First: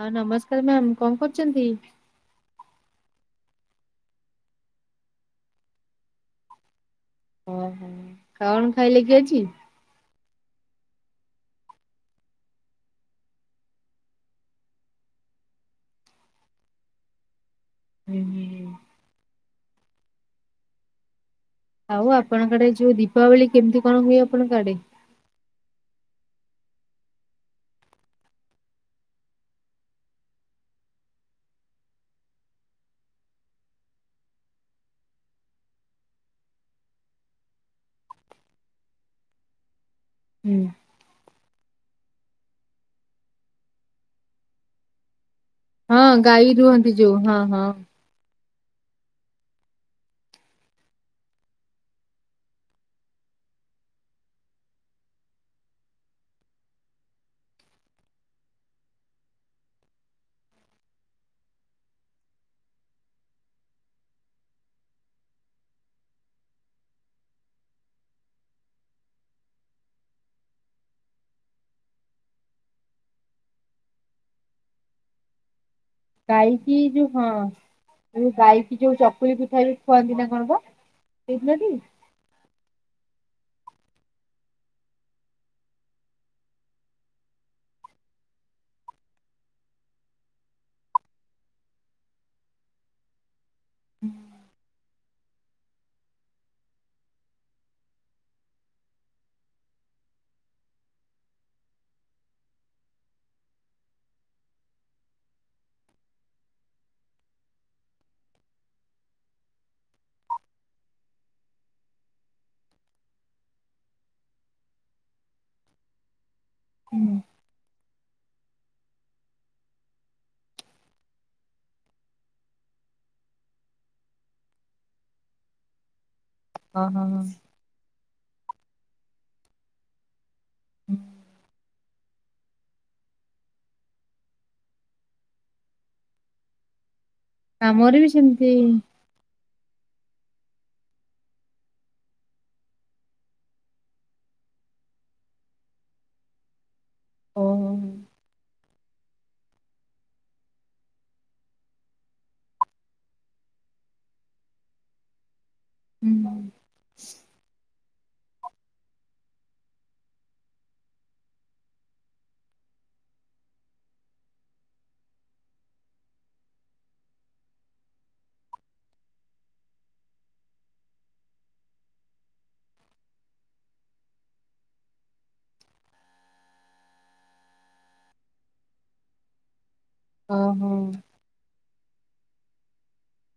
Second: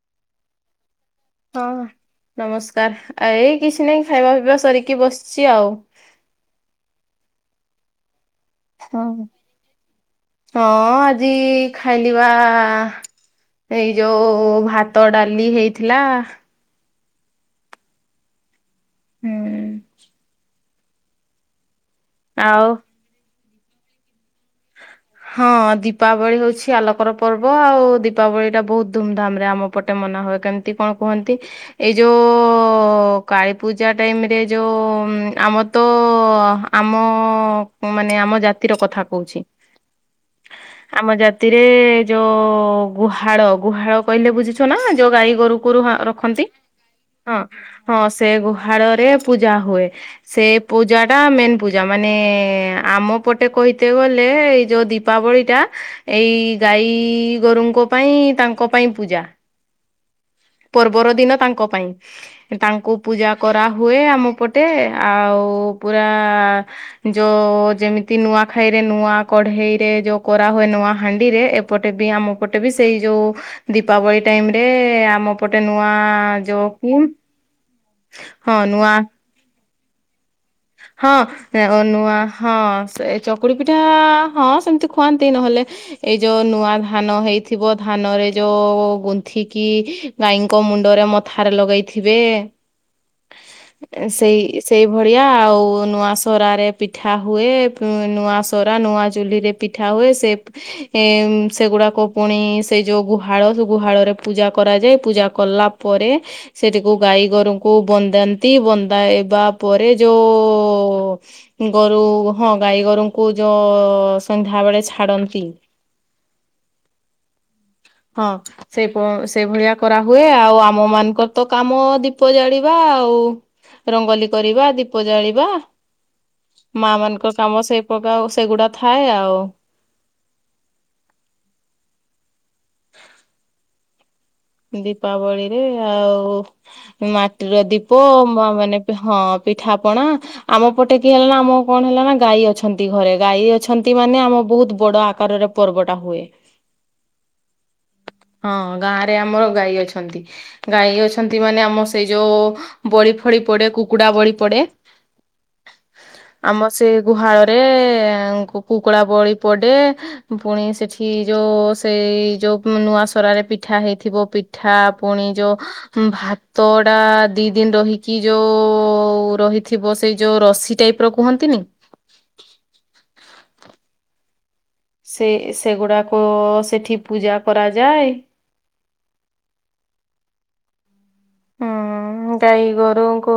ହଁ ନମସ୍କାର ମ୍ୟାମ୍। କଣ କରୁଛନ୍ତି? ହଁ ନମସ୍କାର। ଆ ଏଇ କିଛି ନାଇଁ ଖାଇବା ପିଇବା ସାରିକି ବସିଛି ଆଉ। ଓହୋ କଣ ହଁ। ଖାଇଲେ କି ଆଜି। ହଁ ଆଜି ଖାଇଲି ବା। ଏଇ ଯୋଉ ଭାତ ଡାଲି ହେଇଥିଲା। ହୁଁ ହୁଁ। ହୁଁ। ଆଉ ଆପଣଙ୍କ ଆଡେ ଆଉ ଯୋଉ ଦୀପାବଳି କେମିତି କଣ ହୁଏ। ଆପଣଙ୍କ ଆଡେ? ହଁ ଦୀପ ଦୀପାବଳି ହେଉଛି ଆଲୋକର ପର୍ବ ଆଉ ଦୀପାବଳି ଟା ବହୁତ ଧୁମଧାମ ରେ ଆମ ପଟେ ମନା ହୁଏ କେମିତି କଣ। କୁହନ୍ତି ଏଇ ଯୋଉ କାଳୀପୂଜା ଟାଇମରେ ଯୋଉ ଆମର ତ- ତ ଆମ ମାନେ ଆମ ଜାତିର କଥା କହୁଛି। ହୁଁ। ଆମ ଜାତିରେ ଯୋଉ ଗୁହାଳ ଗୁହାଳ କହିଲେ ବୁଝୁଛ ନା ଯୋଉ ଗାଈ ଗୋରୁ- ଗୁରୁ ମା ହଁ ରଖନ୍ତି। ଗାଈ ରୁହନ୍ତି ଯୋଉ ହଁ ହଁ ସେ ଗୁହା - ଗୁହାଳରେ ପୂଜା ହୁଏ ସେ ପୂଜା ଟା ମେନ୍ ପୂଜା ମାନେ ଆମ ପଟେ- କହିତେ ଗଲେ- ଏଇ ଯୋଉ ଦୀପାବଳିଟା ଏଇ ଗାଈ ଗୋରୁଙ୍କ ପାଇଁ ତାଙ୍କ ପାଇଁ ପୂଜା। ତା। ପର୍ବର ଦିନ ତାଙ୍କ ପାଇଁ। ତାଙ୍କୁ ପୂଜା କରାହୁୁଏ ଆମ ପଟେ ଆଉ- ଆଉ ପୁରା ଯ ଯେମିତି ନୂଆଖାଇରେ ନୂଆ କଢଇରେ ଯ କରାହେ - ହୁଏ ନୂଆ ହାଣ୍ଡି ରେ ଏପଟେ ବି ଆମ ପଟେ ବି ସେଇ ଯୋଉ ଦୀପାବଳି ଟାଇମ ରେ ଆମ- ପଟେ ନୂଆ ଗାଈ କି ଯୋଉ ହଁ ଯଉ ହଁ ଗାଈକି ନୂଆ ଯୋଉ ଚକୁଲି ପିଠା ବି ଖୁଆନ୍ତି ନା କଣ ପା ହଁ ନୂଆ ହଁ ସେ ଚ ଚକୁଳି ପିଠା ହଁ ସେମିତି ଖୁଆନ୍ତି ନହେଲେ ଏଇ ଯୋଉ ନୂଆ ଧାନ ହେଇଥିବ ଧାନରେ ଯଉ ର ଗୁନ୍ଥିକି ଗାଈଙ୍କ ମୁଣ୍ଡରେ ମଥାରେ ଲଗେଇଥିବେ। ସେଇ ସେଇ ଭଳିଆ ଆଉ ନୂଆ ସରା ରେ ପିଠା ହୁଏ ନୂଆ ସରା ନୂଆ ଚୁଲିରେ ପିଠା ହୁଏ ସେ ଏ ସେଗୁଡାକ ପୁଣି ସେ ଯୋଉ ଗୁହାଳ ସେ ଗୁହାଳରେ ପୂଜା କରାଯାଏ ପୂଜା କଲା ତା ପରେ ସେଠକୁ ଗାଈ ଗୋରଙ୍କୁ ବନ୍ଦାନ୍ତି ବନ୍ଦାଇବା ପରେ ଯୋଉ ଗୋରୁ ହଁ ଗାଈ ଗୋରୁଙ୍କୁ ଯୋଉ ସନ୍ଧ୍ୟା ବେଳେ ଛାଡନ୍ତି। ହୁଁ। ହଁ ସେ ସେଇ ଭଳିଆ କରାହୁୁଏ ଆଉ ଆମ ମାନଙ୍କର ତ କାମ ଦୀପ ଜାଳିବା। ଆଉ ରଙ୍ଗଲି କରିବା ଦୀପ ଜାଳିବା। ମା ଓହୋ ମାନଙ୍କ କାମ ସେଇ ପ୍ରକାର ସେଗୁଡା ଥାଏ ଆଉ। ହୁଁ। ଦୀପାବଳିରେ ଆଉ ମାଟିର ଆମର ଦୀପ ବି ସେମିତି ମାନେ ହଁ ପିଠାପଣା ଆମ ପଟେ କିଏ ହେଲା ନା। ଆମ କଣ ହେଲା ନା। ଗାଈ ଅଛନ୍ତି। ଘରେ ଗାଈ ଅଛନ୍ତି ମାନେ, ଆମ ବହୁତ ବଡ ଆକା ପର୍ବଟା ହୁଏ। ଓହୋ। ହଁ, ଗାଁରେ ଆମର ଗାଈ ଅଛନ୍ତି। ଗାଈ ଅଛନ୍ତି ମାନେ, ଆମ ସେ ଯୋଉ ବଳୀ ଫଳୀ ପଡେ। କୁକୁଡ଼ା ବଳି ପଡେ। ହୁଁ। ଆମ ସେ ଗୁହାଳରେ, କୁକୁଡ଼ା ବଳି ପଡେ। ପୁଣି ସେଠି ଯୋଉ ସେଇ ଯୋଉ ନୂଆ ସରାରେ ପିଠା ହେଇ ଥିବ ପିଠା, ପୁଣି ଯୋଉ ଭାତଡା ଦି ଦିନ ରହିକି ଯୋଉ ହଉ ରହିଥିବ ସେଇ ଯୋଉ ରସି ଟାଇପ୍ ର କୁହନ୍ତିନି? ସେ ସେଗୁଡାକ ସେଠି ପୂଜା କରାଯାଏ। ଓ ହୋ। ହଁ। ଗାଈ ଗୋରୁଙ୍କୁ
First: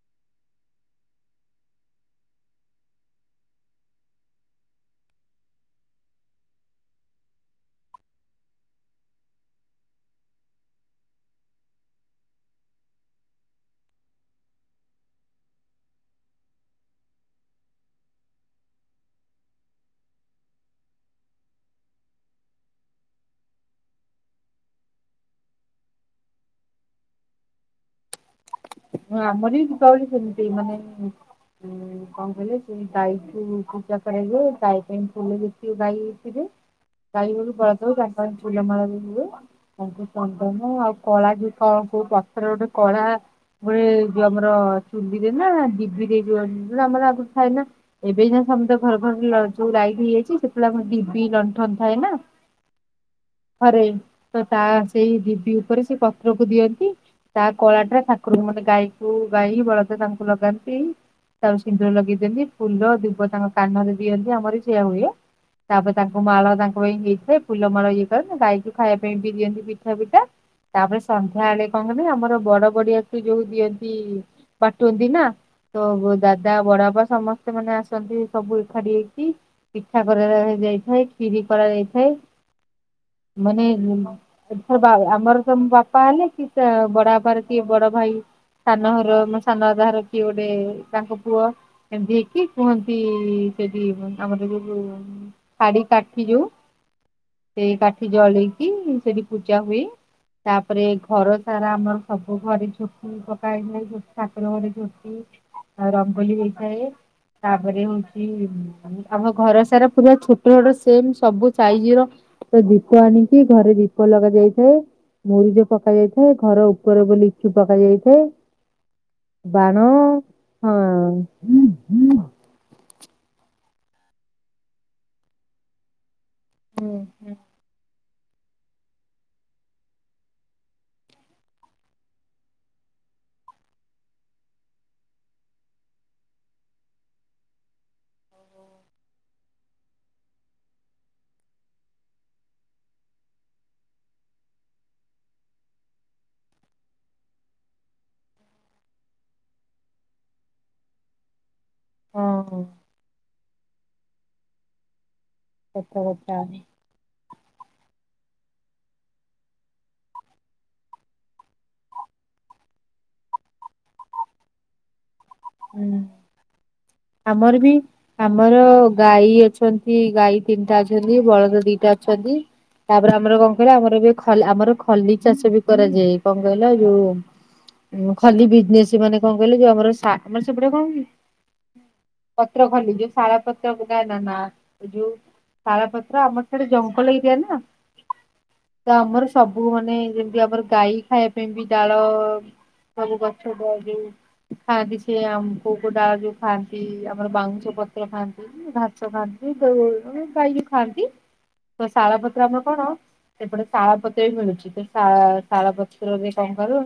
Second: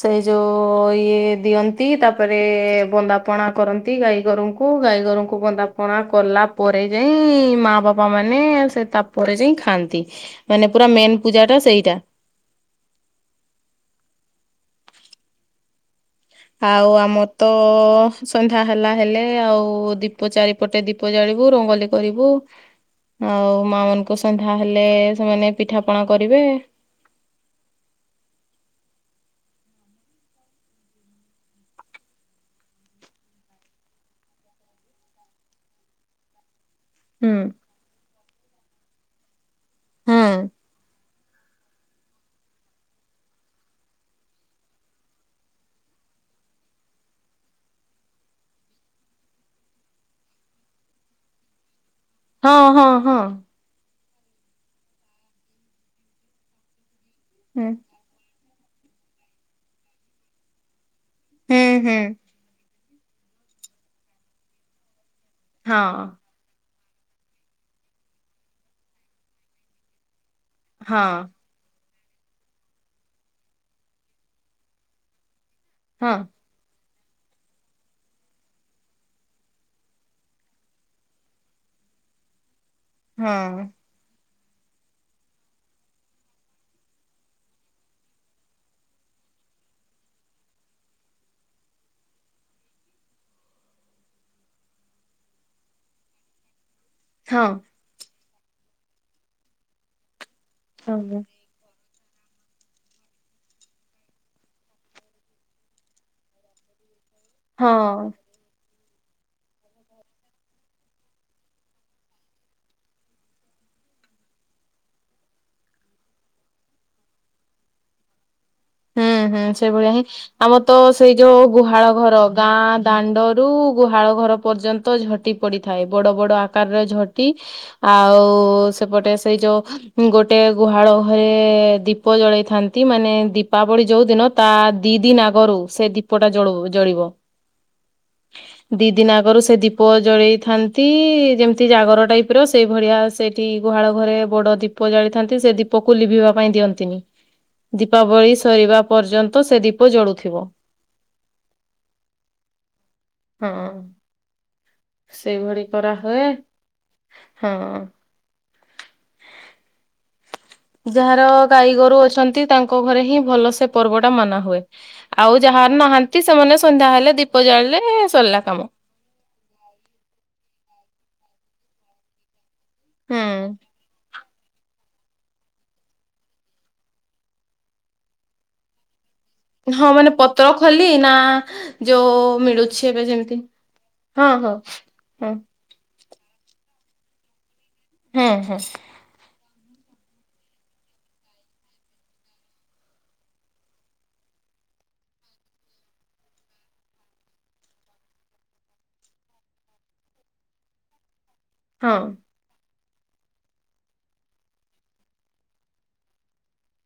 ସେ ଯୋଉ ଇଏ ଦିଅନ୍ତି ତାପରେ ବନ୍ଦାପ ଣା କରନ୍ତି ଗାଈ ଗୋରୁଙ୍କୁ ଗାଈ ଗୋରୁଙ୍କୁ ବନ୍ଦାପଣା କଲା ପରେ ଯାଇଁ ମା ବାପା ମାନେ ସେ ତାପରେ ଯାଇଁ ଖାଆନ୍ତି ମାନେ ପୁରା ମେନ୍ ପୂଜା ଟା ସେଇଟା। ଆଉ ଆମର ତ ସନ୍ଧ୍ୟା ହେଲା ହେଲେ ଆଉ ଦୀପ ଚାରିପଟେ ଦୀପ ଜାଳି ବୁ ରଙ୍ଗୋଲି କରିବୁ। ଆଉ ମା ମାନଙ୍କୁ ସନ୍ଧ୍ୟା ହେଲେ ସେମାନେ ପିଠା ପଣା କରିବେ। ହଁ ଆମରି ବି ଦୀପାବଳି ସେମିତି ମାନେ ଉଁ କଣ କହିଲେ ସେ ଗାଈଠୁ ପୂଜା କରଯାଏ, ଗାଈ ପାଇଁ ଫୁଲ ଯେତିିବ ଗାଈ ହେଇଥିବେ। ହୁଁ ଗାଈ ଗୋରୁ ବଳଦ ଫୁଲ ମାଲ ଦେଉଥିଲୁ ତାଙ୍କୁ ହୁଁ ଚନ୍ଦନ କଳା କି କଣ, କୋଉ ପତ୍ର ଗୋଟେ କଳା ଗ ଯ ଆମର ଚୁଲିରେ ନା ଡିବି ଦେଇ ଆମର ଆଗରୁ ଥାଏ ନାଁ ଏବେ ଯ ତ ଘର ଘର ଯୋଉ ଲାଇଟ ହେଇଯାଇଛି। ସେତେବେଳ ଆମ ଡିବି ଲଣ୍ଠନ ଥାଏ ନାଁ। ହଁ ହଁ ହଁ ଘରେ ତ ତା ସେଇ ଡିବି ଉପରେ ସେ ପତ୍ରକୁ ଦିଅନ୍ତି। ତା ହୁଁ କଳାଟା ଠାକୁରଙ୍କୁ ମାନେ ଗାଈକୁ ଗାଈ ବଳଦ ତାଙ୍କୁ ଲଗାନ୍ତି। ତା ହୁଁ ସିନ୍ଦୁର ହୁଁ ଲଗେଇଦେଅନ୍ତି ଫୁଲ ଦୁବ ତାଙ୍କ କାନରେ ଦିଅନ୍ତି। ଆମର ସେଆ ହୁଏ। ହଁ ତାପରେ ତାଙ୍କୁ ମାଳ ତାଙ୍କ ହେଇଥାଏ। ଫୁଲ ମାଲ ଇଏ କ ଗାଈକୁ ଖାଇବା ପାଇଁ ବି ଦିଅନ୍ତି। ପିଠା ପିଠା ତାପରେ ହଁ। ସନ୍ଧ୍ୟାବେଳେ କଣ କହଲେ। ଆମର ବଡ ବଡିଆ ଯୋଉ ଦିଅନ୍ତି। ପାଟୁନ୍ତି ନା ତ ହଁ ଦାଦା ବଡ ବା ସମସ୍ତେ ମାନେ ଆସନ୍ତି। ସବୁ ଏକାଠି ହେଇକି, ପିଠା କରାଯାଇଥାଏ ଖିରି କରାଯାଇଥାଏ। ମନେ ହଁ ର ଆମର ତ ବାପା ହେଲେ କି ବଡବାପ କିଏ ବଡ ଭାଇ ସାନ ଘର ମ ସାନ ଦଦାର କିଏ ଗୋଟେ ତାଙ୍କ ପୁଅ। ଏମତି ହେଇକି କୁହନ୍ତି। ସେଠି ଆମର ଯୋଉ ଖାଡି କାଠି ଯୋଉ। ହଁ ସେ କାଠି ଜଳେଇକି ସେଠି ପୂଜା ହୁଏ। ତାପରେ ସବୁ ଘର ସାରା ଆମର ସବୁ ଘରେ ଝୋଟି ପକାଇ ଝୋ ଠାକୁର ଘରେ ଝୋଟି ରଙ୍ଗୋଲି ହେଇଥାଏ। ତାପରେ ହଁ ହଉଛି ଆମ ଘର ସାରା ପୁରା ଛୋଟ ଛୋଟ ସେମ ସବୁ ସାଇଜ ର ତ ଦୀପ ଆଣିିକି ଘରେ ଦୀପ ଲଗା ଯାଇଥାଏ। ମରିଜ ପକ ଯାଇଥାଏ। ଘର ଉପର ବୋଲି ଚୁ ପକ ଯାଇଥାଏ। ହୁଁ। ହୁଁ ହୁଁ ବାଣ ସେଇଭଳିଆ ହିଁ ଆମର ହଁ ତ ସେଇ ଯୋଉ ଗୁହାଳ ଘର ଗାଁ ଦାଣ୍ଡରୁ ଗୁହାଳ ଘର ପର୍ଯ୍ୟନ୍ତ ଝଟି ପଡିଥାଏ ବଡ ବଡ ଆକାରରେ ହୁଁ ଝଟି ହୁଁ ଆଉ ସେପଟେ ସେଇ ଯୋଉ ଗୋଟେ ଗୁହାଳ ଘରେ ଦୀପ ଜଳେଇଥାନ୍ତି ମାନେ ଦ ଦୀପାବଳି ଯୋଉ ଦିନ ତା ଦି ଦିନ ଆଗରୁ ସେ ଦୀପଟା ଜଳ ଜଳିବ ଦି ଦିନ ଆଗରୁ ସେ ଦୀପ ଜଳେଇଥାନ୍ତି ଯେମିତି ଜାଗର ଟାଇପ ର ସେଇ ଭଳିଆ ସେଇ ସେଠି ଗୁହାଳ ଘରେ ବଡ ଦୀପ ଜାଳିଥାନ୍ତି ସେ ଦୀପକୁ ଲିଭିବା ପାଇଁ ଦିଅନ୍ତିନି। ଦୀପାବଳି ସରିବା ପର୍ଯ୍ୟନ୍ତ ସେ ଦୀପ ଜଳୁଥିବ। ହଁ ହ। ହଁ। ସେଇଭଳି କରା ସତ ହୁଏ କଥା ହଁ। ଯାହାର ଗାଈ ଗୋରୁ ଅଛନ୍ତି ତାଙ୍କ ଘରେ ହିଁ ଭଲ ସେ ପର୍ବ ଟା ମନା ହୁଏ। ଆଉ ଯାହାର ହୁଁ। ନାହାନ୍ତି ସେମାନେ ସନ୍ଧ୍ୟା ହେଲେ ଦୀପ ଆମର ବି ଜାଳିଲେ ସରିଲା ଆମର କାମ। ଗାଈ ଅଛନ୍ତି ଗାଈ ତିନିଟା ଅଛନ୍ତି ବଳଦ ଦିଟା ଅଛନ୍ତି ତାପରେ ଆମର କଣ ହୁଁ। କହିଲା ଆମର ଏବେ ଆମର ଖଲି ଚାଷ ବି କରାଯାଏ କଣ କହିଲା ଯୋଉ ଖଲି ବିଜନେସେ ସେମାନେ କଣ କହିଲେ ଯୋଉ ହଁ ଆମର ମାନେ ଆମର ପତ୍ର ସେୁଟଆ କଣ ଖଲି କି? ନା ଯୋଉ ପତ୍ର ମିଳୁଛି ଖଲି ଏବେ ଯୋଉ ଯେମିତି। ଶାଳା ପତ୍ର ବୁଲା ନା ହଁ ନା ହଁ ଯୋଉ ହଁ ସାଳ ପତ୍ର ଆମର ଡେ ଜଙ୍ଗଲ ଏରିଆ ନା। ହୁଁ ହୁଁ। ତ ଆମର ସବୁ ମାନେ ଯେମିତି ଆମର ଗାଈ ଖାଇବା ପାଇଁ ବି ଡାଳ ସବୁ ଗଛ ଦଡଆ ଯାଉ ଖାଆନ୍ତି ସେି ଆମ କକୁ ଡା ଯଉ ଖାଆନ୍ତି ଆମର ବାଉଁଶ ପତ୍ର ଖାଆନ୍ତି ଘାସ ଖାଆନ୍ତି ଗାଈ ବିିଉ ଖାଆନ୍ତି। ତ ହଁ ଶାଳପତ୍ରାମା କଣ? ସେପଟେ ଶାଳ ପତ୍ର ବି ମିଳୁଛି ତ ଶାଳ ପତ୍ରରେ କଣ କରୁ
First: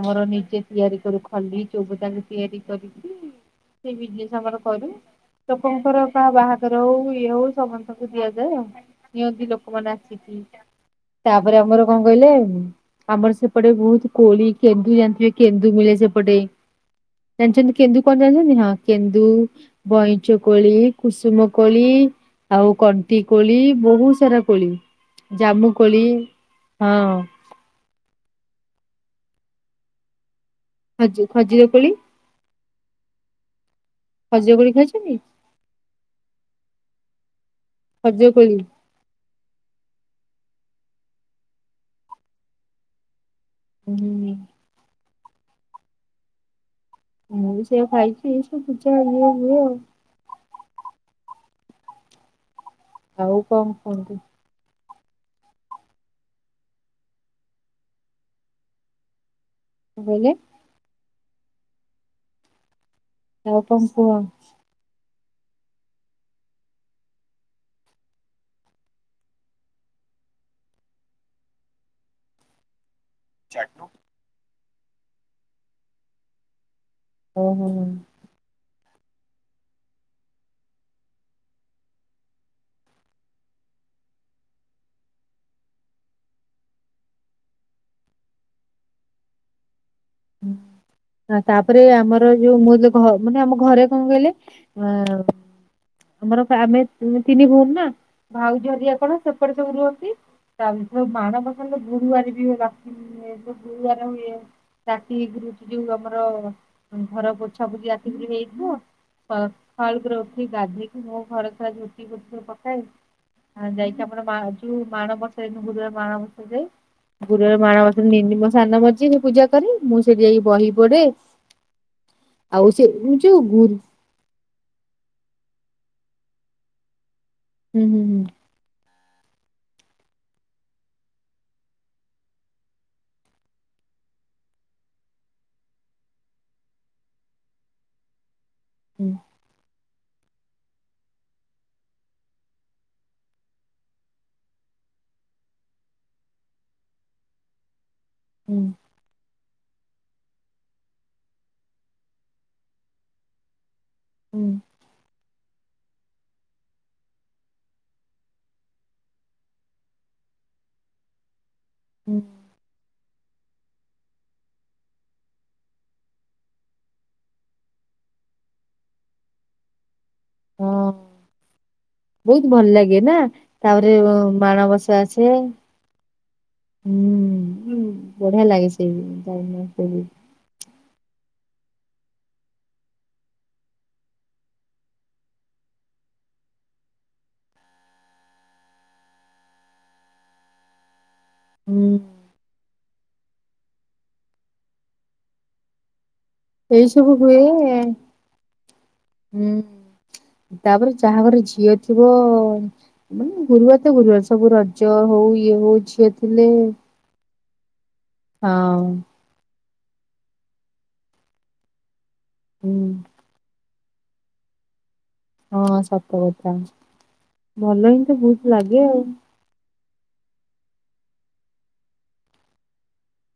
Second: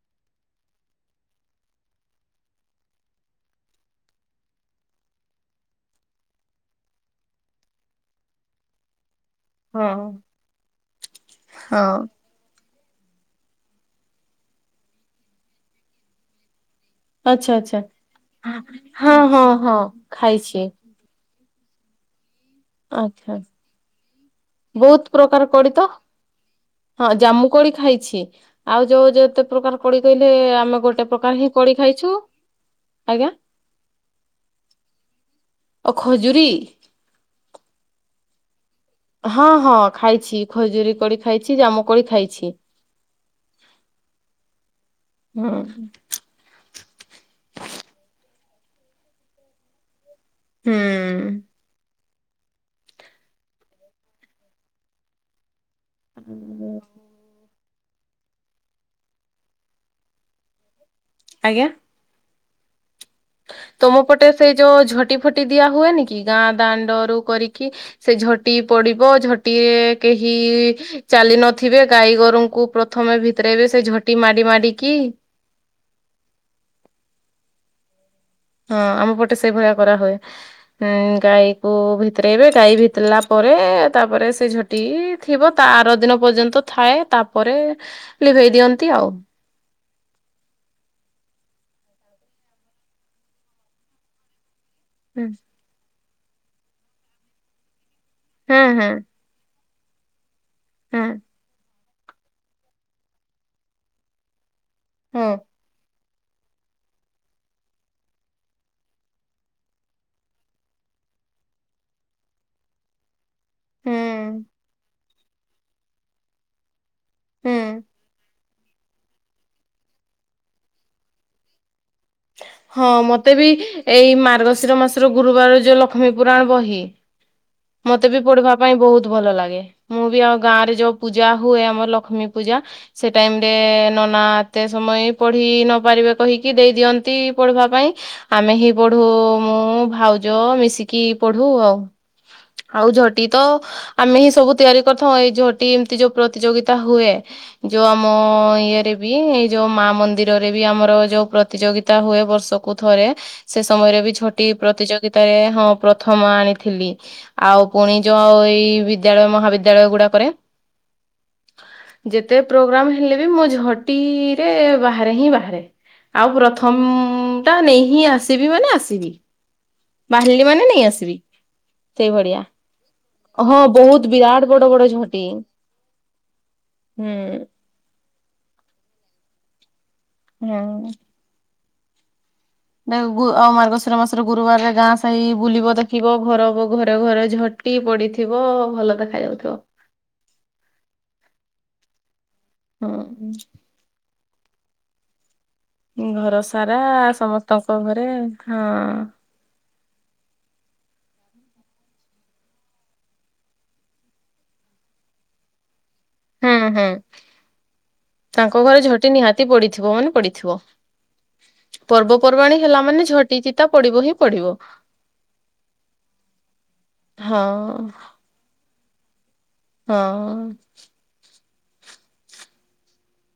ଆମର ନିଜେ ତିଆରି କରୁ ଖଲି ଚଉବ ତାଙ୍କୁ ତିଆରି କରିକି ସେଇ ବିଜନେସ ଆମର କରୁ। ଲୋକଙ୍କର କାହା ବାହାଘର ହଉ ଇଏ ହଉ ସମସ୍ତଙ୍କୁ ଦିଆଯାଏ ଆଉ। ନିଅନ୍ତି ଲୋକମାନୋନ ହଁ। ଆସିକି ତାପରେ ଆମର କଣ ହଁ। କହିଲେ? ଆମର ସେପଟେ ବହୁତ କୋଳି କେନ୍ଦୁ ଜାଣିଥିବେ କେନ୍ଦୁ ମିଳେ ସେପଟେ। ଆଚ୍ଛା ଜାଣିଛନ୍ତି ଆଚ୍ଛା କେନ୍ଦୁ କଣ ଜାଣିଛନ୍ତି ହଁ। କେନ୍ଦୁ ହଁ ହଁ ବଇଁଚ ଖାଇଛି। କୋଳି କୁସୁମ କୋଳି। ଆଉ କଣ୍ଟି ଆଚ୍ଛା କୋଳି ବହୁତ ସାରା କୋଳି ବହୁତ ପ୍ରକାର ଜାମୁ ତ କୋଳି। ହଁ ଜାମୁ କୋଳି ଖାଇଛି ଆଉ ଯୋଉ ଯେତେ ପ୍ରକାର କଡି କହିଲେ ଆମେ ଗୋଟେ ଖଜ ପ୍ରକାର ହିଁ ଖଜିର କୋଲି କୋଳି ଖାଇଛୁ। ଆଜ୍ଞା। ଖକିର କୋଳି ଖାଇଛନ୍ତି? ଓ ଖଜୁରୀ ଖଜିର କୋଳି ହଁ ହଁ ଖାଇଛି ଖଜୁରୀ କରି ଖାଇଛି ଜାମ କରି ଖାଇଛି। ହୁଁ। ହଁ। ମୁଁ ସେ ଖାଇଛିିଏ ସବୁ ପୂଜା ଏଇଆ ହୁଏ ଆଉ। ହୁଁ। ଆଉ କଣ କୁହନ୍ତିୁ? ହ ହଁ। ଆଜ୍ଞା। ଆଜ୍ଞା। ଆଉ କଣ ତମ ପଟେ ସେଇ ଯୋଉ ଝ ଟି ଫୋଟି ଦିଆ ହୁଏନି କି ଗାଁ ଦାଣ୍ଡରୁ କରିକି ସେ ଝୋଟି ପଡିବ ଝୋଟି କେହି ଚାଲି ନଥିବେ ଗାଈଗୋରୁଙ୍କୁ ପ୍ର ପ୍ରଥମେ ଭିତରେଇବେ ସେ କୁହ ଝୋଟି ମାଡି ମାଡିକି। ଓ ହୋ ହୁଁ। ହଁ ଆମ ପଟେ ସେଇ ଭଳିଆ କରାହୁଏ ଉଁ ଗାଈ କୁଁ ଭିତରେଇବେ ଗାଈ ଭିତରେଲା ପରେ। ତାପରେ ସେ ଝୋଟି ଥିବ ତା ଆର ଦିନ ପର୍ଯ୍ୟନ୍ତ ଥାଏ ତାପରେ ଲିଭେଇ ଦିଅ ନ୍ତି ଆଉ। ତା-ତାପରେ ଆମର ଯୋଉ ମୁଁ ଯୋ ଘ ମାନେ ଆମ ଘରେ କଣ କହିଲେ। ଅ ହୁଁ। ଆମର ଫା ଆମେ ତି-ତିନି ଭଉଣୀ ନା ହୁଁ ଭାଉଜ ହୁଁ ହେରିଆ କଣ ସେପଟେ ସବୁ ରୁହନ୍ତି। ତାଙ୍କ ହୁଁ ମାଣବସା ଲୋ ଗୁରୁବାର ବି ହୁଏ ଲକ୍ଷ୍ମୀ ଏ ଯୋ ଗୁରୁବାର ହୁଏ। ରାତି ହୁଁ ଗୁରୁ ଯୋଉ ଆମର ଘର ପୋଛା ପୋଛି ରାତିରୁ ହେଇଥିବ। ଫ ସକାଳ କତୀରୁ ଉଠି ଗାଧେଇକି ମୋ ଘର ସାରା ଝୋଟି ଫୋଟି ସବୁ ପକାଏ। ହଁ ହୁଁ ଯାଇକି ଆପଣ ମା ଯୋଉ ମାଣବସେ ନୁ ଗୁରୁବାର ମାଣବସା ଯାଏ। ଗୁରୁବାର ହୁଁ। ମାଣବସା ନିନି ମୋ ସାନ ମଝି ପୂଜା କରେ ମୁଁ ସେଠି ଯାଇକି ବହି ପଢେ। ଆଉ ସେ ହଁ ମତେ ଯୋଉ ବି ଗୁରୁ ଏଇ ମାର୍ଗଶିର ମାସର ଗୁରୁବାର ଯୋଉ ଲକ୍ଷ୍ମୀ ପୁରାଣ ବହି। ହୁଁ ହୁଁ ମତେ ବି ପଢିବା ପାଇଁ ବହୁତ। ଭଲ ଲାଗେ ମୁଁ ବି ଆଉ ଗାଁରେ ଯୋଉ ପୂଜା ହୁଏ ଆମର ଲକ୍ଷ୍ମୀ ପୂଜା ସେ ଟାଇମ୍ ରେ ନ ନା ଏତେ ସମୟ ପଢି ନ ପାରିବେ କହିକି ଦେଇ ଦିଅନ ଛି ପଢିବା ପାଇଁ ଆମେ ହିଁ ପଢୁ ହୁଁ ମୁଁ ଭାଉ ଯ ମିଶିକି ପଢୁ ଆଉ। ଆଉ ଝୋଟି ତ ଆମେ ହିଁ ସବୁ ତିଆରି କରୁଥାଉ ଏଇ ଝୋଟି ଏମିତି ଯଉ ପ୍ରତିଯୋଗିତା ହୁଏ। ଯୋଉ ଆମ ହୁଁ ହୁଁ ଇଏରେ ବି ଏଇ ଯୋଉ ମା ମନ୍ଦିରରେ ବି ଆମର ଯୋଉ ପ୍ରତିଯୋଗି ତା ହୁଏ ବର୍ଷକୁ ଥରେ ସେ ସମୟରେ ବି ଝୋଟି ହୁଁ ପ୍ରତିଯୋଗିତା ଏ ହଁ ପ୍ର ପ୍ରଥମ ଆଣିଥିଲି ଆଉ ପୁଣି ଯୋଉ ଏଇ ବିଦ୍ୟାଳୟ ମହାବିଦ୍ୟାଳୟ ଗୁଡାକରେ। ହୁଁ ଯେତେ ପ୍ରୋଗ୍ରାମ ହେଲେ ବି ମୁଁ ଝୋଟିରେ ବାହାରେ ହିଁ ବାହାରେ ଆଉ ପ୍ର ପ୍ରଥମ ଟା ନେଇ ହିଁ ଆସିବି ମାନେ ଆସିବି। ବାହାରଲି ମାନେ ନେଇ ହଁ ଆସିବି। ସେଇଭଳିଆ ବହୁତ ଭଲ ଲାଗେ ନା ହଁ ତାପରେ ବହୁତ ବିରାଟ ବଡ ବଡ ମାଣବସା ଝୋଣ୍ଟି। ଆସେ ହୁଁ। ବଢିଆ ଲାଗେ ସେଇ ଯାଇ ମତେ ବି। ହଁ। ନାଇ ଗୁ ଅ ମାର୍ଗଶିର ମାସର ଗୁରୁବାରରେ ଗାଁ ସାହି ବୁଲିବ ଦେଖିବ ଘର ଘ-ଘରେ ଘରେ ଝୋ ଟି ପଡିଥିବ ଭଲ ଦେଖ ଯାଉଥିବ। ହୁଁ। ହଁ। ଘର ସାରା ଏଇ ସବୁ ହୁଏ ସମସ୍ତଙ୍କ ଘରେ ହଁ। ହୁଁ ତାପରେ ଯାହା ଘର ଝିଅ ଥିବ ମାନେ ଗୁରୁବାର ତ ଗୁରୁବାର ସବୁ ରଜ। ହଉ ଇଏ ହଉ ଝି ହୁଁ ହୁଁ ତାଙ୍କ ଘରେ ହଁ ଝୋଟି ନିହାତି ପଡି ଥିବ ମାନେ ପଡିଥିବ ପର୍ବପର୍ବାଣି ହୁଁ ହେଲା ମାନେ ଝୋଟି ଚି ପଡିବ ହିଁ ପଡିବ। ହଁ ସତ କଥା ହଁ। ଭଲ ହିଁ ତ ବହୁତ ଲାଗେ ଆଉ। ହଁ।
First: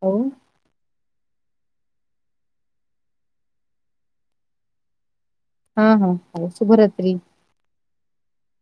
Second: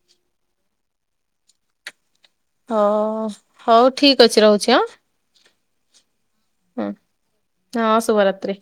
ଆଉ। ହ ହଉ ଠିକ ଅଛି ରହୁଛି ହଁ। ହଁ ହଁ ହୋଉ ଶୁଭରାତ୍ରି। ହଁ ଶୁଭରାତ୍ରି।